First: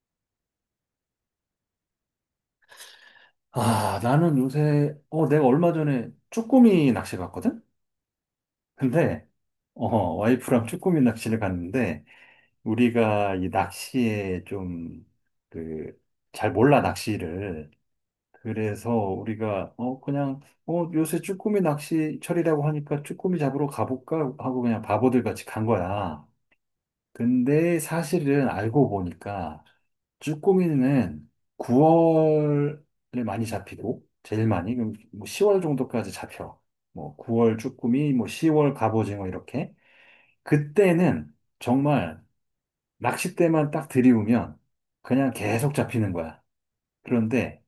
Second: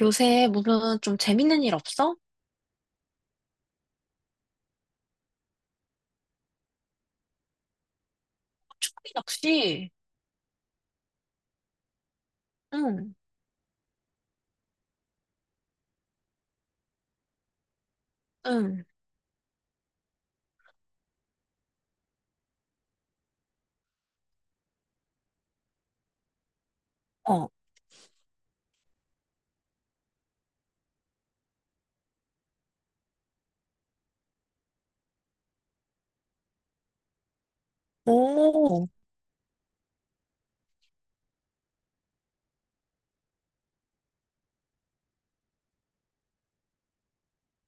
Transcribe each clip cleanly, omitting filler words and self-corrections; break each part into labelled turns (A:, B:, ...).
A: 요새 무슨 좀 재밌는 일 없어?
B: 아, 나는 요새 내가 얼마 전에 쭈꾸미 낚시 갔거든?
A: 호기
B: 근데
A: 낚시.
B: 와이프랑 쭈꾸미 낚시를 갔는데,
A: 응,
B: 우리가 이 낚시에 좀, 그, 잘 몰라, 낚시를.
A: 응,
B: 그래서 우리가 그냥, 요새 쭈꾸미 낚시철이라고 하니까 쭈꾸미 잡으러 가볼까 하고 그냥 바보들 같이 간 거야.
A: 어,
B: 근데 사실은 알고 보니까, 쭈꾸미는 9월에 많이 잡히고, 제일 많이, 그럼 뭐 10월 정도까지 잡혀. 뭐 9월 쭈꾸미, 뭐 10월
A: 오,
B: 갑오징어 이렇게. 그때는 정말 낚싯대만 딱 들이우면 그냥 계속 잡히는 거야. 그런데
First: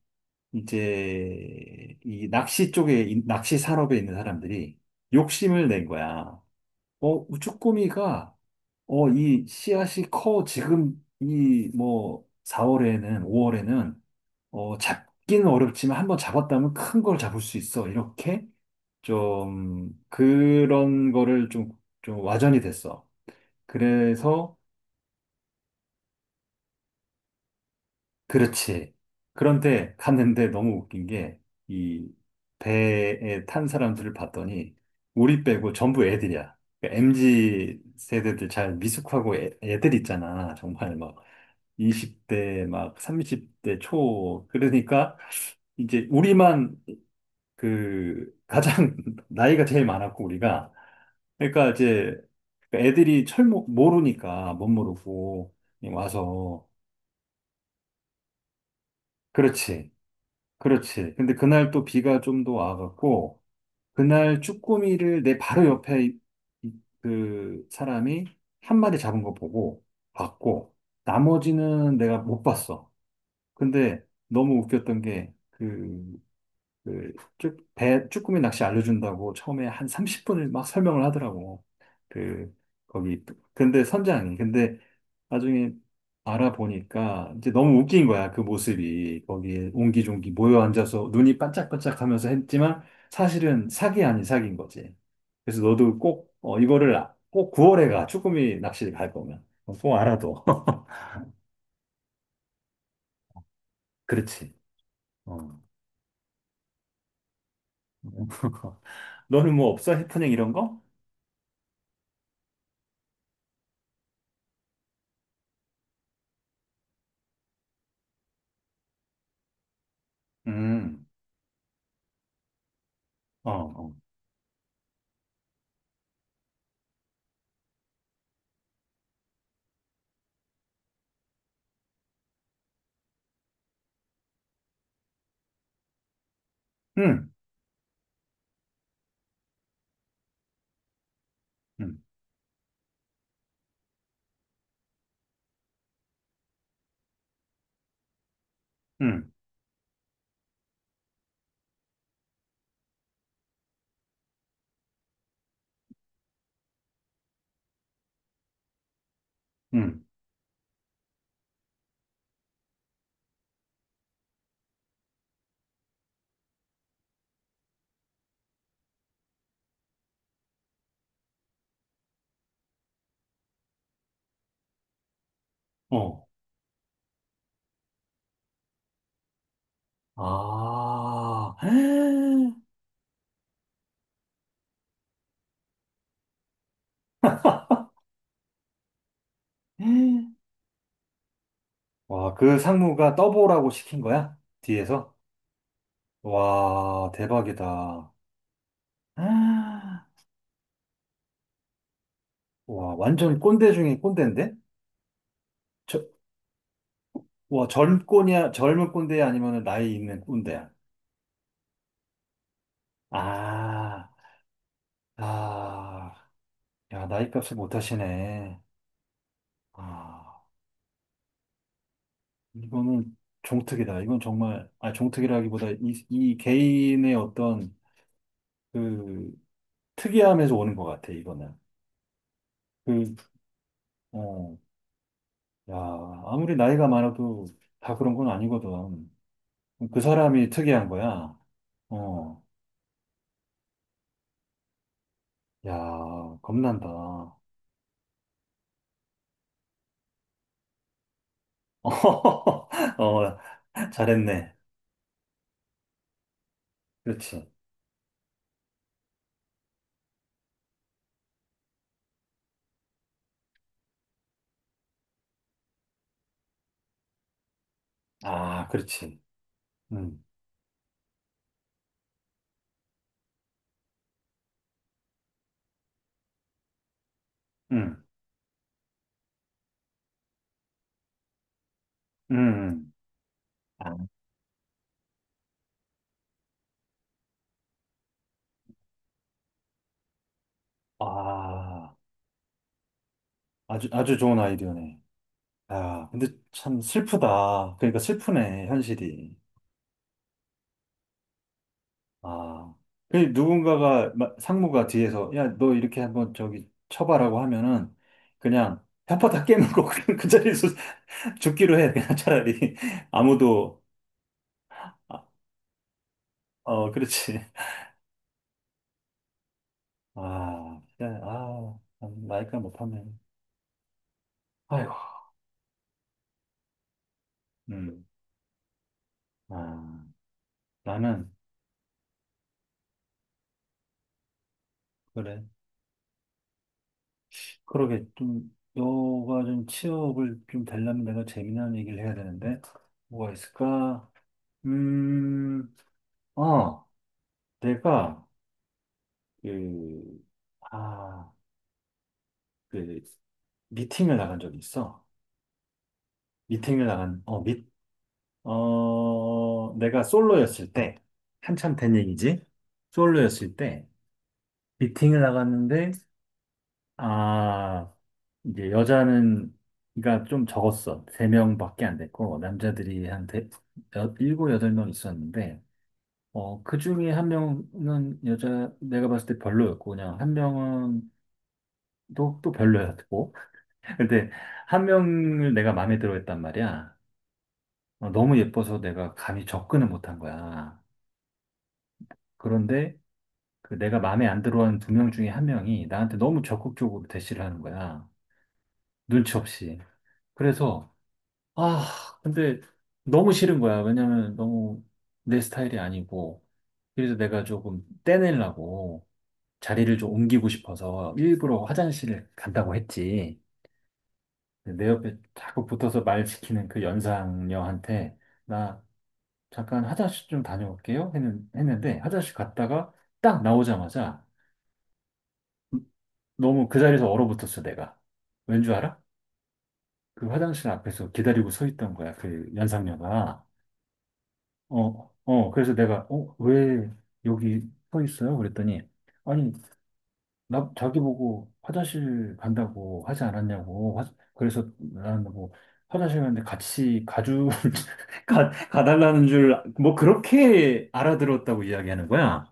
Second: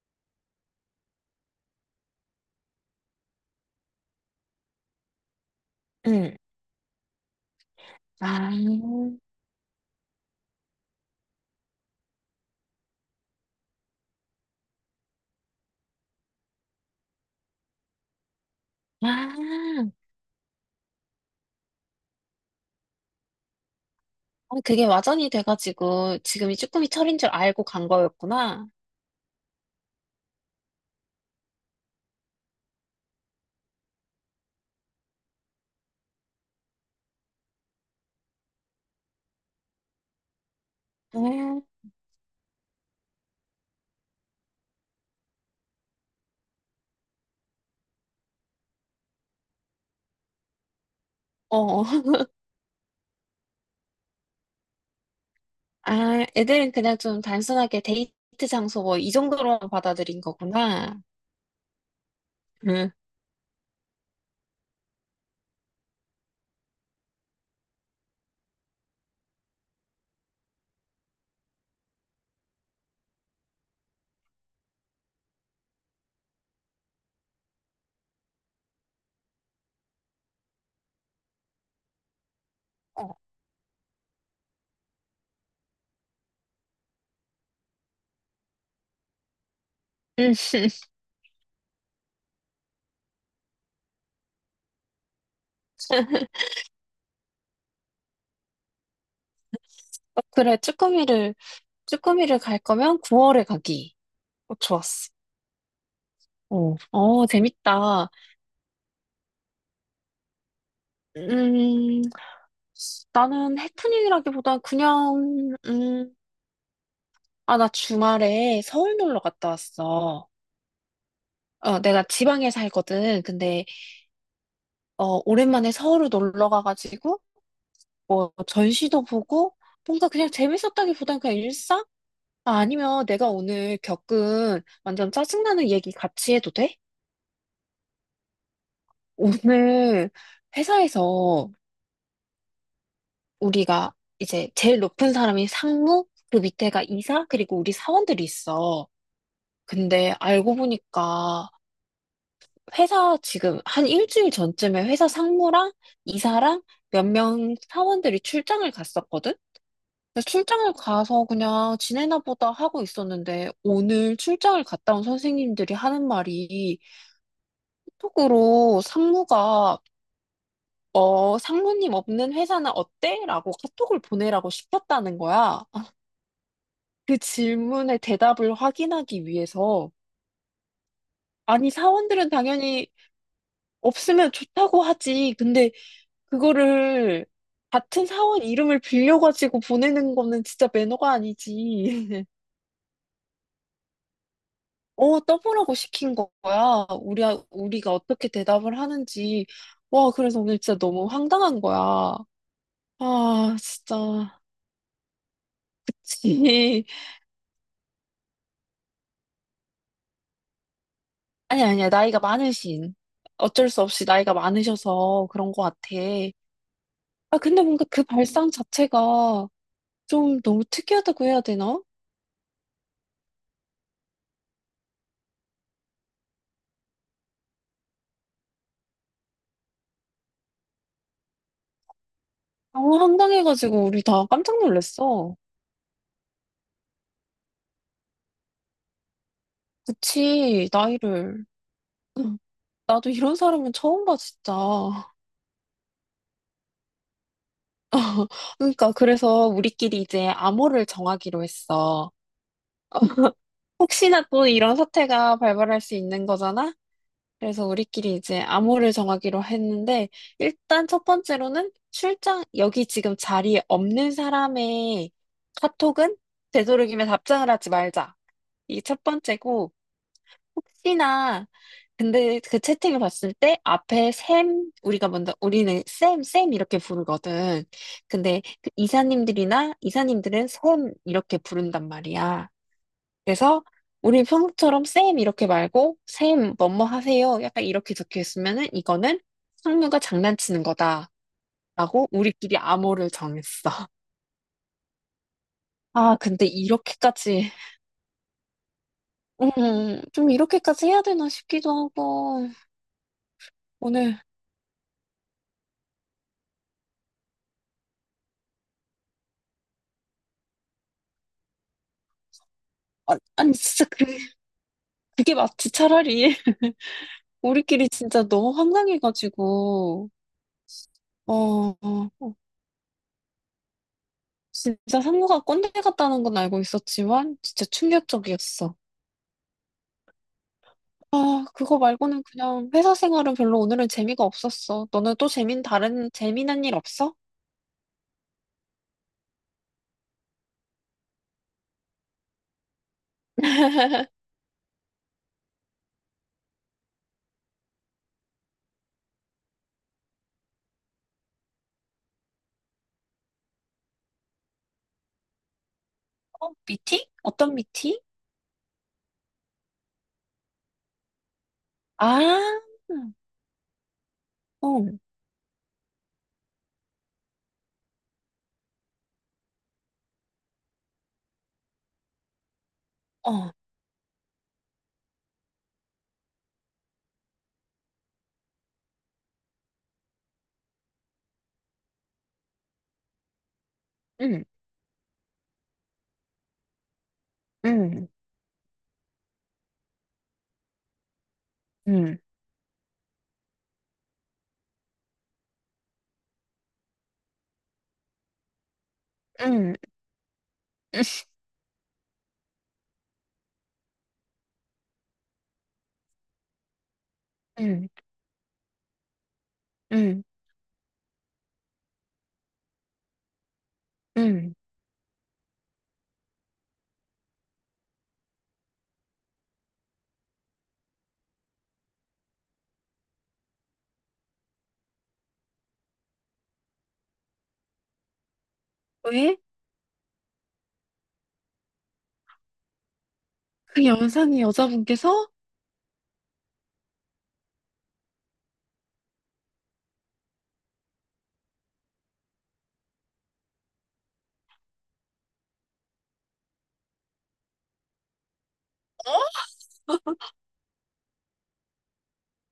B: 이제 이 낚시 산업에 있는 사람들이 욕심을 낸
A: 응.
B: 거야. 쭈꾸미가,
A: 아,
B: 이 씨앗이 커. 지금 이 뭐 4월에는, 5월에는 잡기는 어렵지만 한번 잡았다면 큰 걸 잡을 수 있어. 이렇게
A: 아,
B: 좀 그런 거를 좀 와전이 됐어.
A: 아,
B: 그래서
A: 그게 와전이 돼가지고 지금이 쭈꾸미 철인 줄 알고 간 거였구나.
B: 그렇지. 그런데 갔는데 너무 웃긴 게 이 배에 탄 사람들을 봤더니 우리 빼고 전부 애들이야. 그러니까 MZ 세대들 잘 미숙하고 애들 있잖아. 정말 막
A: 응!
B: 20대 막 30대 초. 그러니까 이제 우리만 그 가장 나이가 제일 많았고, 우리가, 그러니까
A: 어,
B: 이제 애들이 철모 모르니까 못 모르고
A: 아,
B: 와서.
A: 애들은 그냥 좀 단순하게 데이트 장소 뭐 이 정도로
B: 그렇지,
A: 받아들인 거구나.
B: 그렇지. 근데 그날 또 비가 좀 더
A: 응,
B: 와갖고, 그날 쭈꾸미를 내 바로 옆에 이- 그 사람이 한 마리 잡은 거 보고 봤고, 나머지는 내가 못 봤어. 근데 너무 웃겼던 게그 그, 쭈꾸미 낚시 알려준다고 처음에 한 30분을 막 설명을 하더라고. 그,
A: 어,
B: 거기, 근데 선장이. 근데 나중에 알아보니까 이제 너무 웃긴 거야, 그 모습이. 거기에 옹기종기
A: 응.
B: 모여 앉아서 눈이 반짝반짝 하면서 했지만 사실은 사기 아닌 사기인 거지. 그래서 너도 꼭, 이거를 꼭 9월에 쭈꾸미 낚시를 갈 거면, 꼭
A: 어,
B: 알아둬.
A: 그래, 쭈꾸미를, 쭈꾸미를 갈 거면 9월에 가기.
B: 그렇지.
A: 어, 좋았어.
B: 어.
A: 어, 어, 재밌다.
B: 너는 뭐 없어? 해프닝 이런 거?
A: 음, 나는 해프닝이라기보단 그냥, 아, 나 주말에 서울 놀러 갔다 왔어.
B: 음.
A: 어, 내가 지방에 살거든.
B: 어,
A: 근데,
B: 어.
A: 어, 오랜만에 서울을 놀러 가가지고, 뭐, 전시도 보고, 뭔가 그냥 재밌었다기보단 그냥 일상? 아, 아니면 내가 오늘 겪은 완전 짜증나는 얘기 같이 해도 돼?
B: 응,
A: 오늘 회사에서
B: 응,
A: 우리가 이제 제일 높은 사람이 상무, 그 밑에가 이사, 그리고 우리 사원들이 있어.
B: 응,
A: 근데 알고 보니까 회사 지금 한 일주일 전쯤에 회사 상무랑 이사랑 몇 명 사원들이 출장을 갔었거든?
B: 응,
A: 근데 출장을 가서 그냥 지내나 보다 하고 있었는데 오늘 출장을 갔다 온 선생님들이 하는 말이 카톡으로 상무가 어, 상무님 없는 회사는 어때? 라고 카톡을 보내라고 시켰다는 거야.
B: 어.
A: 그 질문에 대답을 확인하기 위해서
B: 아,
A: 아니 사원들은 당연히 없으면 좋다고 하지. 근데 그거를 같은 사원 이름을 빌려가지고 보내는 거는 진짜 매너가 아니지.
B: 와, 그 상무가 떠보라고 시킨 거야? 뒤에서?
A: 어, 떠보라고 시킨 거야.
B: 와,
A: 우리, 우리가
B: 대박이다.
A: 어떻게 대답을 하는지.
B: 아,
A: 와, 그래서 오늘 진짜 너무 황당한 거야.
B: 와, 완전
A: 아,
B: 꼰대 중에
A: 진짜.
B: 꼰대인데? 저,
A: 그치.
B: 와, 젊은 꼰대야? 아니면 나이 있는 꼰대야?
A: 아니, 아니야. 나이가 많으신. 어쩔 수 없이
B: 아,
A: 나이가 많으셔서 그런 것 같아.
B: 아, 야, 나이
A: 아,
B: 값을
A: 근데
B: 못
A: 뭔가 그 발상
B: 하시네.
A: 자체가 좀
B: 아,
A: 너무 특이하다고 해야 되나?
B: 이거는 종특이다. 이건 정말, 종특이라기보다 이 개인의 어떤 그 특이함에서 오는 것 같아, 이거는.
A: 너무
B: 그,
A: 황당해가지고 우리 다
B: 어,
A: 깜짝 놀랐어.
B: 야, 아무리 나이가 많아도 다 그런 건 아니거든. 그 사람이
A: 그치,
B: 특이한 거야.
A: 나이를. 응.
B: 어,
A: 나도 이런 사람은 처음 봐, 진짜.
B: 야, 겁난다.
A: 그러니까, 그래서 우리끼리 이제 암호를 정하기로 했어.
B: 어,
A: 혹시나 또
B: 잘했네.
A: 이런 사태가 발발할 수 있는 거잖아?
B: 그렇지.
A: 그래서 우리끼리 이제 암호를 정하기로 했는데, 일단 첫 번째로는 출장, 여기 지금 자리에 없는 사람의 카톡은 되도록이면 답장을 하지 말자.
B: 아,
A: 이게 첫
B: 그렇지.
A: 번째고,
B: 음,
A: 혹시나 근데 그 채팅을 봤을 때 앞에 샘 우리가 먼저 우리는 쌤, 쌤 이렇게 부르거든.
B: 음,
A: 근데 그 이사님들이나 이사님들은 쌤 이렇게 부른단 말이야.
B: 음.
A: 그래서
B: 아,
A: 우리 평소처럼 쌤 이렇게 말고 쌤 뭐뭐 하세요. 약간 이렇게 적혀 있으면은 이거는 상무가 장난치는 거다라고
B: 아,
A: 우리끼리 암호를 정했어.
B: 아주, 아주 좋은 아이디어네. 아,
A: 아,
B: 근데
A: 근데
B: 참
A: 이렇게까지
B: 슬프다. 그러니까 슬프네, 현실이.
A: 좀 이렇게까지 해야 되나 싶기도 하고
B: 아, 그 누군가가
A: 오늘
B: 상무가 뒤에서, 야, 너 이렇게 한번 저기 쳐봐라고 하면은 그냥 편파 다 깨는 거 그냥 그 자리에서 죽기로 해 그냥 차라리.
A: 아, 아니
B: 아무도.
A: 진짜
B: 아,
A: 그게 맞지, 차라리.
B: 어, 그렇지.
A: 우리끼리 진짜 너무 황당해가지고,
B: 아, 진짜,
A: 어,
B: 아
A: 어,
B: 참,
A: 어.
B: 나이가 못하네. 아이고.
A: 진짜 상무가 꼰대 같다는 건 알고 있었지만, 진짜
B: 음,
A: 충격적이었어.
B: 아 나는.
A: 아, 그거 말고는 그냥 회사 생활은 별로 오늘은 재미가 없었어. 너는 또
B: 그래,
A: 재민, 다른, 재미난 일 없어?
B: 그러게 좀 너가 좀 취업을 좀 되려면 내가 재미난 얘기를 해야 되는데 뭐가 있을까? 음, 어 내가 그 아, 그, 미팅을 나간 적이 있어.
A: 어,
B: 미팅을
A: 미팅?
B: 나간, 어,
A: 어떤
B: 미,
A: 미팅?
B: 어, 내가 솔로였을 때, 한참 된
A: 아,
B: 얘기지? 솔로였을 때
A: 어,
B: 미팅을 나갔는데, 아, 이제 여자는 그좀 적었어. 세 명밖에 안 됐고, 남자들이
A: 어,
B: 일곱, 여덟 명 있었는데, 그 중에 한 명은 여자, 내가 봤을 때 별로였고, 그냥 한 명은 또 별로였고, 근데
A: 응,
B: 한 명을 내가 마음에 들어 했단 말이야.
A: 응,
B: 너무 예뻐서 내가 감히 접근을 못한 거야.
A: 응,
B: 그런데 내가 마음에 안 들어 한 두 명 중에 한 명이 나한테 너무 적극적으로 대시를 하는 거야, 눈치
A: 응,
B: 없이. 그래서, 아, 근데 너무 싫은 거야. 왜냐면 너무 내 스타일이 아니고. 그래서 내가 조금
A: 응,
B: 떼내려고 자리를 좀
A: 응,
B: 옮기고 싶어서 일부러 화장실을 간다고 했지.
A: 응.
B: 내 옆에 자꾸 붙어서 말 시키는 그 연상녀한테 "나 잠깐 화장실 좀 다녀올게요." 했는데 화장실 갔다가 딱 나오자마자 너무 그 자리에서 얼어붙었어, 내가. 왠 줄 알아?
A: 왜?
B: 그 화장실 앞에서 기다리고 서 있던 거야, 그 연상녀가.
A: 그 영상이 여자분께서
B: 그래서 내가, "왜 여기 서 있어요?" 그랬더니, 아니, 자기 보고 화장실 간다고 하지 않았냐고. 그래서 나는 뭐 화장실 갔는데 같이 가달라는 줄, 뭐, 그렇게 알아들었다고 이야기하는 거야.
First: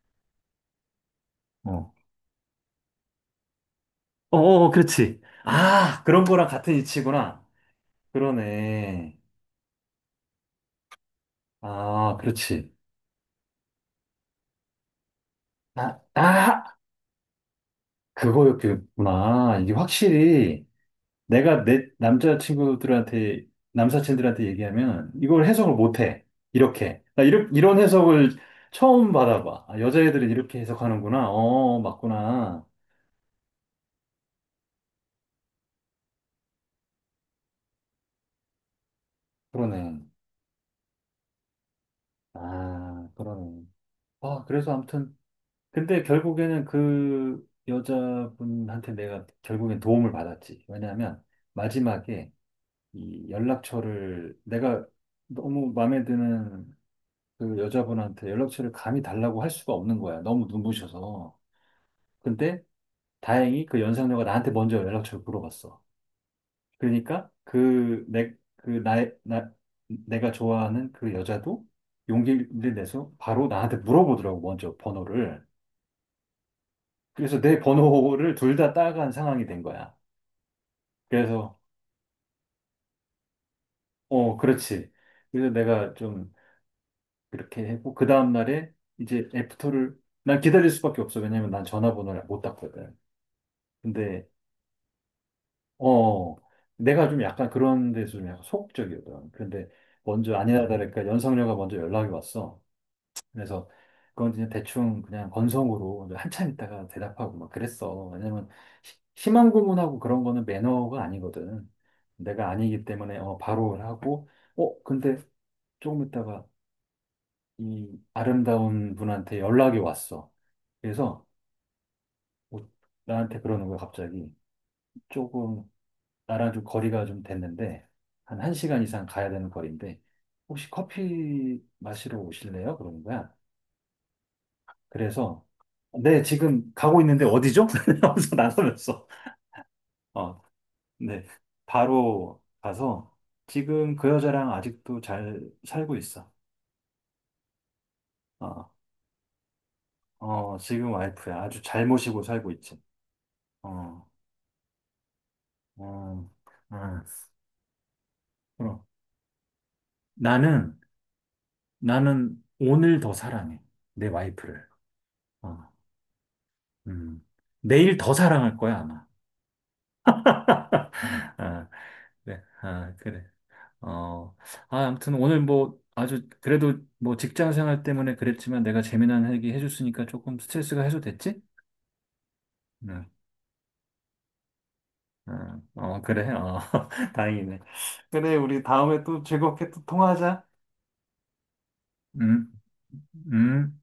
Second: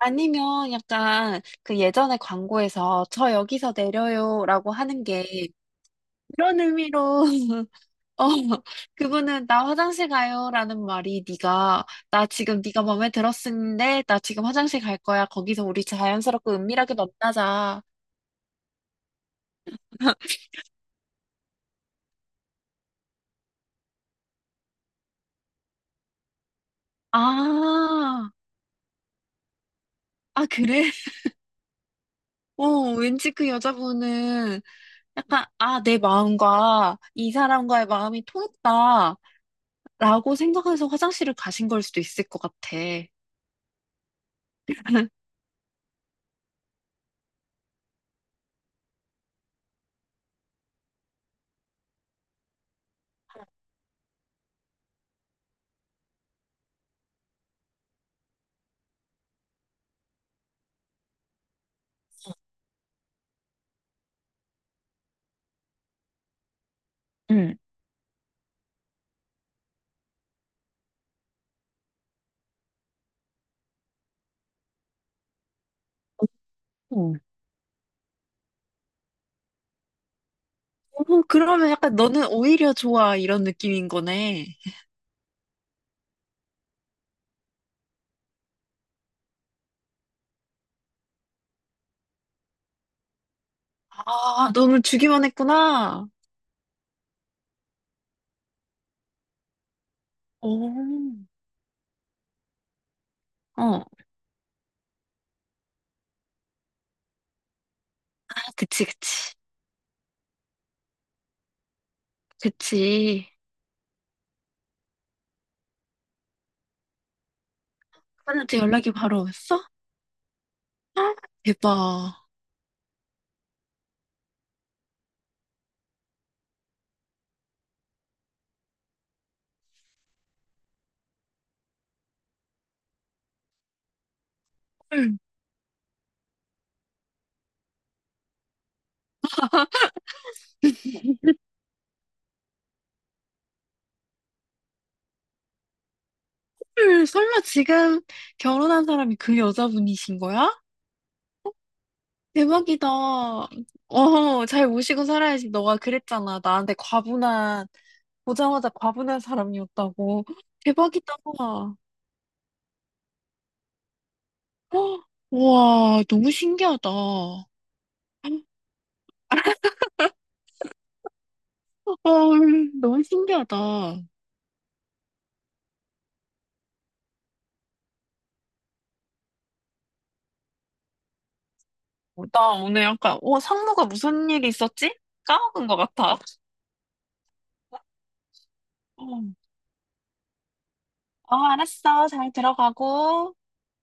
A: 아니면 약간 그
B: 어.
A: 예전에 광고에서 저 여기서
B: 어, 어,
A: 내려요라고 하는
B: 그렇지.
A: 게
B: 아, 그런 거랑
A: 그런
B: 같은
A: 의미로
B: 이치구나.
A: 어
B: 그러네.
A: 그분은 나 화장실 가요라는 말이 네가
B: 아,
A: 나 지금
B: 그렇지.
A: 네가 마음에 들었는데 나 지금 화장실 갈 거야 거기서 우리
B: 아,
A: 자연스럽고
B: 아,
A: 은밀하게 만나자
B: 그거였구나. 이게 확실히 내가 내 남자친구들한테, 남사친들한테 얘기하면 이걸 해석을 못해, 이렇게. 나 이런
A: 아,
B: 해석을 처음 받아봐. 아, 여자애들은
A: 아,
B: 이렇게
A: 그래?
B: 해석하는구나.
A: 어,
B: 맞구나.
A: 왠지 그 여자분은 약간, 아, 내 마음과 이 사람과의 마음이 통했다라고
B: 그러네.
A: 생각해서 화장실을 가신 걸 수도 있을 것 같아.
B: 아, 그러네. 아, 그래서 아무튼. 근데 결국에는 그 여자분한테 내가 결국엔 도움을 받았지. 왜냐하면 마지막에 이 연락처를, 내가 너무 마음에 드는 그 여자분한테 연락처를 감히 달라고 할 수가 없는 거야, 너무 눈부셔서. 근데 다행히 그 연상녀가 나한테 먼저 연락처를 물어봤어. 그러니까 그 내, 그 나의, 나, 내가 좋아하는 그 여자도 용기를 내서 바로 나한테 물어보더라고, 먼저 번호를.
A: 어.
B: 그래서 내 번호를 둘 다 따간 상황이 된 거야.
A: 어,
B: 그래서,
A: 그러면 약간 너는 오히려 좋아 이런 느낌인 거네.
B: 그렇지. 그래서 내가 좀 그렇게 했고, 그 다음날에 이제 난 기다릴 수밖에 없어. 왜냐면 난 전화번호를 못 땄거든. 근데,
A: 아, 너는 주기만 했구나.
B: 어, 내가 좀 약간 그런 데서 좀 약간 소극적이거든. 근데 먼저, 아니나 다를까,
A: 오,
B: 연상녀가 먼저 연락이 왔어. 그래서
A: 어,
B: 그건 그냥 대충 그냥 건성으로 한참 있다가 대답하고 막 그랬어.
A: 아,
B: 왜냐면
A: 그치, 그치,
B: 심한 구문하고 그런 거는 매너가 아니거든. 내가 아니기 때문에,
A: 그치.
B: 바로 하고. 근데 조금 있다가 이
A: 아빠한테 연락이
B: 아름다운
A: 바로
B: 분한테
A: 왔어?
B: 연락이 왔어.
A: 아,
B: 그래서
A: 대박.
B: 뭐 나한테 그러는 거야 갑자기. 조금 나랑 좀 거리가 좀 됐는데, 한 1시간 이상 가야 되는 거리인데, "혹시 커피 마시러 오실래요?" 그러는 거야.
A: 헐,
B: 그래서 "네, 지금 가고 있는데 어디죠?" 하면서 나서면서, 어, 네, 바로 가서 지금 그 여자랑 아직도 잘 살고 있어.
A: 헐, 설마 지금
B: 어,
A: 결혼한 사람이 그 여자분이신 거야?
B: 어, 지금 와이프야. 아주 잘 모시고 살고 있지.
A: 대박이다.
B: 어,
A: 어, 잘 모시고 살아야지. 너가
B: 어,
A: 그랬잖아. 나한테
B: 어.
A: 과분한, 보자마자
B: 그럼
A: 과분한 사람이었다고.
B: 나는,
A: 대박이다.
B: 나는 오늘 더 사랑해, 내 와이프를.
A: 헉,
B: 어,
A: 우와, 너무 신기하다.
B: 음. 내일 더 사랑할 거야, 아마. 아,
A: 어,
B: 네, 아,
A: 너무
B: 그래.
A: 신기하다. 어,
B: 어, 아무튼 오늘 뭐 아주 그래도 뭐 직장 생활 때문에 그랬지만 내가 재미난 얘기 해줬으니까 조금 스트레스가 해소됐지?
A: 나 오늘
B: 응.
A: 약간, 어, 상무가 무슨 일이 있었지? 까먹은
B: 응.
A: 것
B: 어, 어,
A: 같아.
B: 그래. 어, 다행이네. 그래, 우리 다음에 또
A: 어,
B: 즐겁게 또 통화하자.
A: 어, 알았어. 잘
B: 응,
A: 들어가고.
B: 응.